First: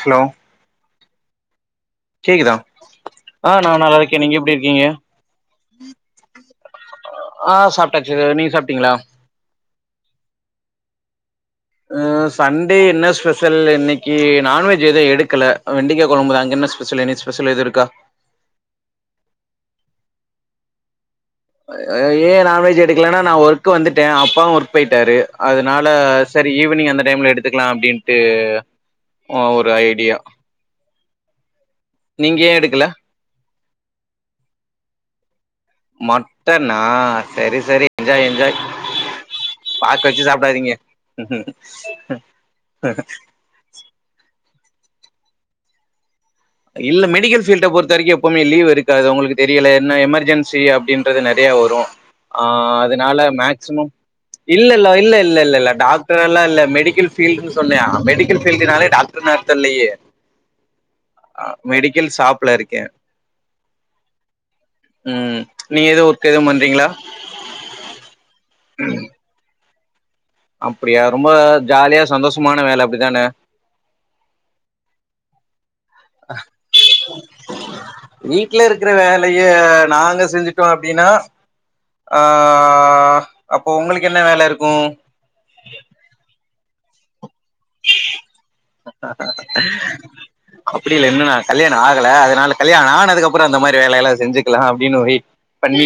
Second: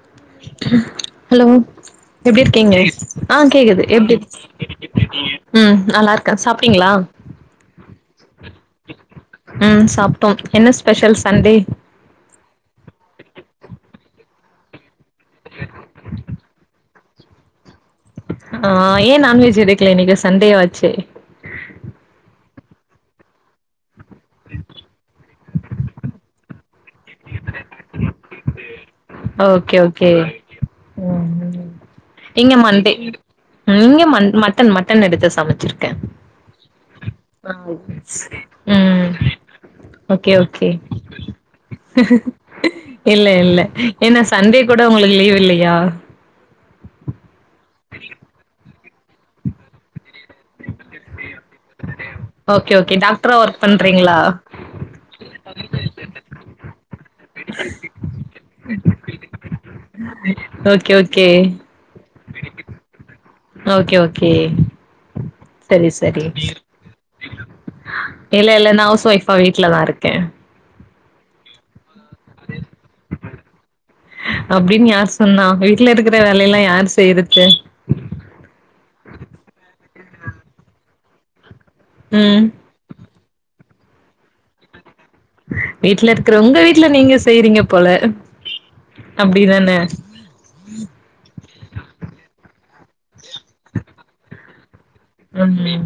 Hello hello எப்டி கேக்குதா இருக்கீங்க ஆ ஆங் நா கேக்குது நல்லா எப்டி இருக்கே நீங்க இருக்கீங்க ம் நல்லா இருக்கேன் சாப்டீங்களா ஆஹ் சாப்டாச்சு நீ சாப்டீங்களா உம் சாப்டோம் என்ன ஸ்பெஷல் சன்டே சண்டே என்ன ஸ்பெஷல் இன்னைக்கு நான்வெஜ் எதோ எடு க்கல வெண்டிக்கா குழம்புதா அங்க என்ன ஸ்பெஷல் எனி ஸ்பெஷல் எது இருக்கா ஆஹ் ஏன் நான் வெஜ் எடுக்கல இன்னைக்கு சண்டே வாச்சே ஏன் நான்வெஜ் எடுக்கலனா நான் ஒர்க் வந்துட்டேன் அப்பாவும் ஒர்க் போயிட்டாரு அதனால சரி ஈவினிங் அந்த டைம்ல எடுத்துக்கலாம் அப்படின்ட்டு ஆ ஒரு ஓகே ஓகே ஐடியா ம் ம் நீங்க ஏ இங்க எடுக்கல மண்டே இங்க ம மட்டன் மட்டன் எடுத்து சமைச்சிரு மட்டன்னா சரி சரி என்ஜாய் என்ஜாய் ம் பாக்க வச்சு ஓகே ஓகே சாப்பிடாதீங்க இல்ல இல்ல ஏன்னா சண்டே கூட உங்களுக்கு லீவ் இல்லையா இல்ல மெடிக்கல் ஃபீல்ட பொறுத்த வரைக்கும் எப்பவுமே லீ்வு இருக்காது உங்களுக்கு தெரியல என்ன எமர்ஜென் சி அப்படின்றது நிறைய வரும் ஓகே ஆஹ் ஓகே அதனால டாக்டரா ஒர்க் மேக்சிமம் பண்றீங்களா இல்ல இல்ல இல்ல இல்லல்ல இல்ல இல்ல டாக்டர் எல்லாம் இல்ல மெடிக்கல் ஃபீல்டுன்னு சொன்னேன் மெடிக்கல் ஃபீல்டுனாலே டாக்டர் னு அரத்தல்லையே ஓகே ஓக் அ மெடிக்கல் ஷாப்ல இருக்கேன் ஓகே ஓகே உம் நீங்க சரி ஏது சரி ஒர்க் எதும் பண்றீங்களா இல்ல இல்ல நா ஹவுஸ் ஒய்ஃபா வீட்டுலதான் இருக்கேன் அப்படியா ரொம்ப ஜாலியா சந்தோஷமான வேலை அப்படித்தான அப்டின்னு யார் சொன்னா வீட்ல இருக்கிற வேலை எல்லாம் யாரு செய்றது வீட்ல இருக்கற வேலைய நாங்க செஞ்சுட்டோம் அப்படின்னா ம். ஆஹ் ஆ அப்போ உங்களுக்கு என்ன வேலை இருக்கும் வீட்டு்ல இருக்கிற உங்க வீட்டுல நீங்க செய்றீங்க போல அப்படிதானே? [unintelligible] அப்டி இல்ல இன்னும் நான் கல்யண ஆகல அதனால கல்யாண ஆனது அப்புறம் அந்த மாரி வேலைய எல்லாம் செஞ்சக்கலாம் அப்படின்னு போய் ம்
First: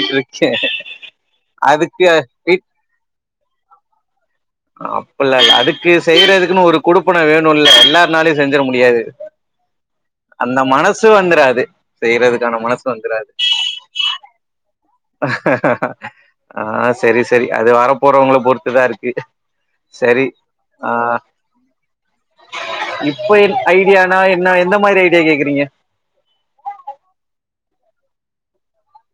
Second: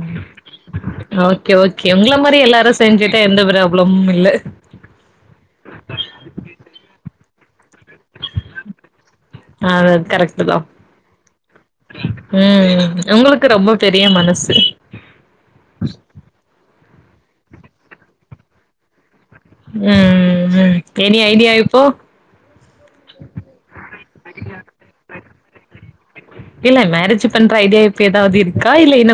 ஓகே ஓகே அதுக்கு உங்கள மாதிரி வெயிட் எல்லாரும் செஞ்சுட்டா எந்த ப்ராப்ளமும் இல்ல அப்பல்லல்ல அதுக்கு செய்றதுக்குன்னு ஒரு குடுப்பண வேணும்ல்ல எல்லார்னாலயும் செஞ்சிற முடியாது அது கரெக்ட்டு அந்த தான். மனசு வந்துராது செய்யறதுக்கான மனசு வந்துராது தெரிய மனசு ஆ செரி செரி அது வர போறவங்கள பொறுத்துதான் இருக்கு ம் சரி ம் ம் ஆ எனி ஐடியா இப்போ இப்ப ஐடியானா என்ன எந்த மாரி ஐடியா கேக்குறீங்க இல்ல மேரேஜ் பண்ற ஐடியா இப்போ ஏதாவது இருக்கா இல்ல என்ன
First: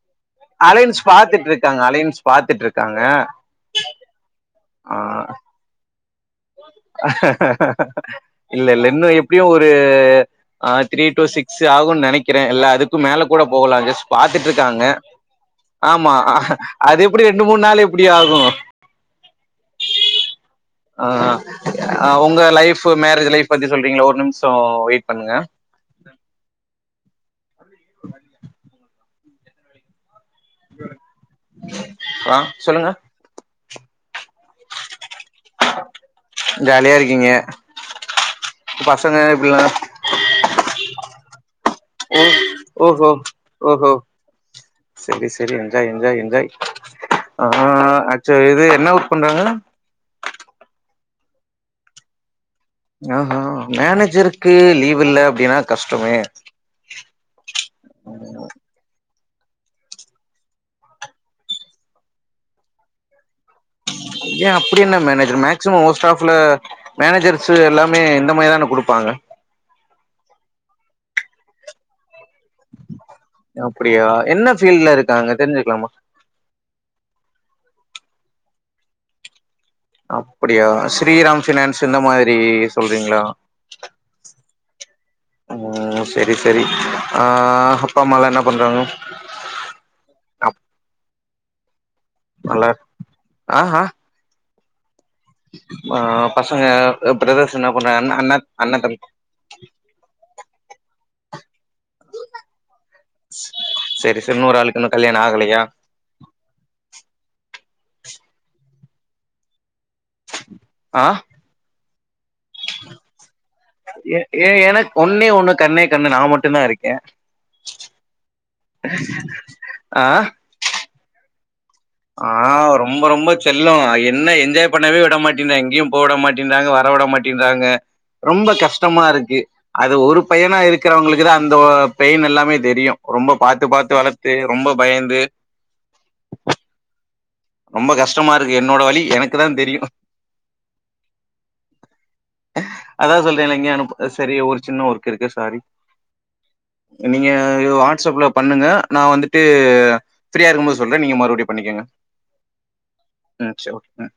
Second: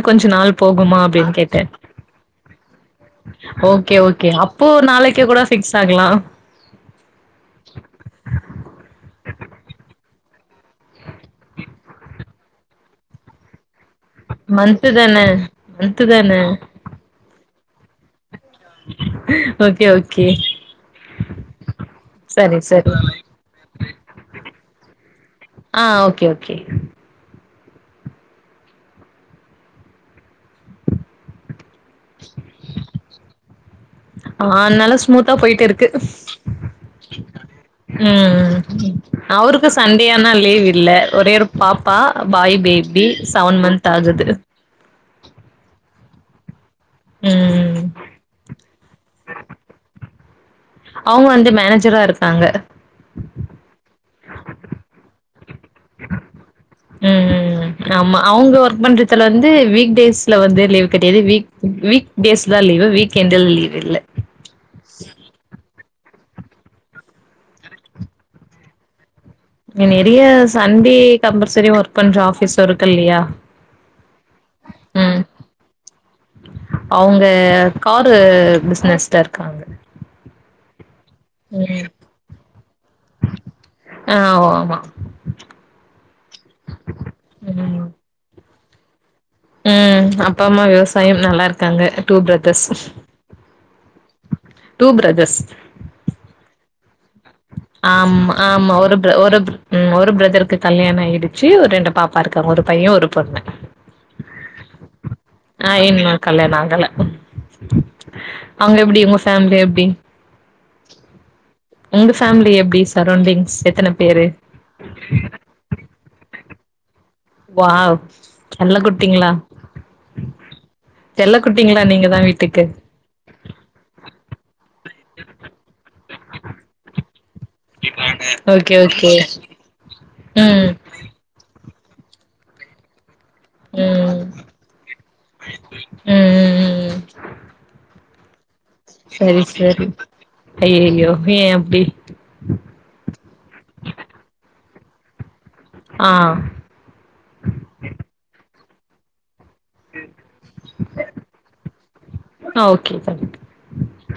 அலையன்ஸ் பாத்துட்டு இருக்காங்க அலையன்ஸ் பாத்துட்டு இருக்காங்க ஓகே ஓகே அப்போ நாளைக்கு ஆ கூட ஃபிக்ஸ் ஆகலா இல்ல இல்ல இன்னும் எப்டியும் ஒரு ஆ த்ரீ டூ சிக்ஸ் ஆகுனு நினைக்கிறேன் இல்ல அதுக்கு மேல கூட போகலாம் ஜஸ்ட் பாத்துட்டு இருக்காங்க மந்த்து தான மந்த்து ஆமா தான அது எப்டி ரெண்டு மூணு நாள் எப்டி ஆகும் ஓகே ஓகே ஆ ஆ ஆ உங்க சரி லைஃப் சரி மேரேஜ் லைஃப் பத்தி சொல்றீங்களா ஒரு நிமிஷோ வெயிட் பண்ணுங்க ஆ ஓகே ஓகே ஆ சொல்லுங்க ஆனால ஸ்மூத்தா போயிட்டு இருக்கு ஜாலியா இருக்கீங்க ஆ ஆ பசங்க இப்டிலா அவருக்கு சண் டேன ஆனா லீவ் இல்ல ஒரே ஒரு பாப்பா பாய் பேபி செவன் மந்த் ஆகுது சரி சரி என்ஜாய் என்ஜாய் என்ஜாய் ஆ ம் ஆக்ச் இது என்ன ஒர்க் பண்றாங்க அவுங்க வந்து மேனேஜரா இருக்காங்க ஆஹா மேனேஜருக்கு லீவ் இல்ல அப்டின்னா கஷ்டமே ம் ம் ம் ஆமா அவுங்க ஒர்க் பண்றதுல வந்து வீக் டேஸ்ல வந்து லீவ் கிடையாது வீக் வீக் டேஸ்ல தான் லீவு வீக் என்டுல லீவு ஏ அப்படி என்ன மேனேஜர் மேக்சிமம் மோஸ்ட் ஆஃப்ல மேனேஜர்ஸ் எல்லாமே இந்த மாரி தான குடுப்பாங்க இங்க நிறைய சண்டே கம்பல்சரி ஒர்க் பண்ற ஆஃபீஸ் இருக்கு இல்லையா அப்டியா என்ன ஃபீல்டு்ல இருக்காங்க தெரிஞ்சுக்கலாமா அவுங்க காரு பிஸ்னஸ்ல இருக்காங்க அப்டியா ஸ்ரீராம் ஃபினான்ஸ் ம் இந்த மாரி சொல்றீங்களா ஆ ஓ ஆமா ஆ செரி செரி ஆ ம் அப்பா அம்மாலாம் என்ன பண்றாங்க ம் அப்பா அப் அம்மா விவசாயம் நல்லா இருக்காங்க டூ பிரதர்ஸ் ஆஹா டூ பிரதர்ஸ் ஆ பசங்க பிரதர்ஸ் என்ன பண்றாங்க அ ஆமா அண்ணா ஆமா அண்ண ஒரு தம் பிர ஒரு ம் ஒரு பிரதருக்கு கல்யாண ஆயிடுச்சு ஒரு ரெண்டு பாப் பாப்பா இருக்காங்க ஒரு பையன் ஒரு பொண்ணு செரி செரி இன்னொரு ஆளுக்கு இன்னு கல்யாண ஆகலையா ஆ இன் மா கல்யாண ஆகல அவுங்க எப்டி உங்க ஃபேமிலி எப்டி ஆ உங்க ஃபேமிலி எப்டி சரௌண்டிங்ஸ் எத்தன ஏ பேரு ஏ எனக்கு ஒன்னே ஒண்ணு கண்ணே கண்ணு நா மட்டும்தா இருக்கேன் வாவ் செல்ல குட்டிங்களா ஆ செல்ல குட்டிங்களா நீங்கதா ஆ வீட்டுக்கு ரொம்ப ரொம்ப செல்லொ என்ன என்ஜாய் பண்ணவே விட மாட்டேனா எங்கேயு போ விட மாட்டேன்றாங்க வரவிட மாட்டேன்றாங்க ரொம்ப ஓகே கஷ்டமா ஓகே இருக்கு அது ஒரு பையனா ம் இருக்கறவங்களுக்குதா அந்த ஒ பெயின் எல்லாமே தெரியு ரொம்ப பாத்து பாத்து ம் வளத்து ரொம்ப பயந்து ம் ம் ம் ம் ரொம்ப கஷ்டமா இருக்கு என்னோட வலி எனக்கு சரி தான் தெரியும். சரி ஐய்யய்யோ ஏ அப்டி அதா சொல்றேலங்க அனு சரி ஒரு சின்ன ஒர்க் இருக்கு சாரி ஆ நீங்க இவ் வாட்ஸ்அப்ல பண்ணுங்க நா வந்துட் டு ஃப்ரீயா இருக்கும்போது சொல்ற நீங்க மறுபடியு பண்ணிக்கங்க ஆ ஓகே தேங்க் யூ ம் சரி ஓகே ம்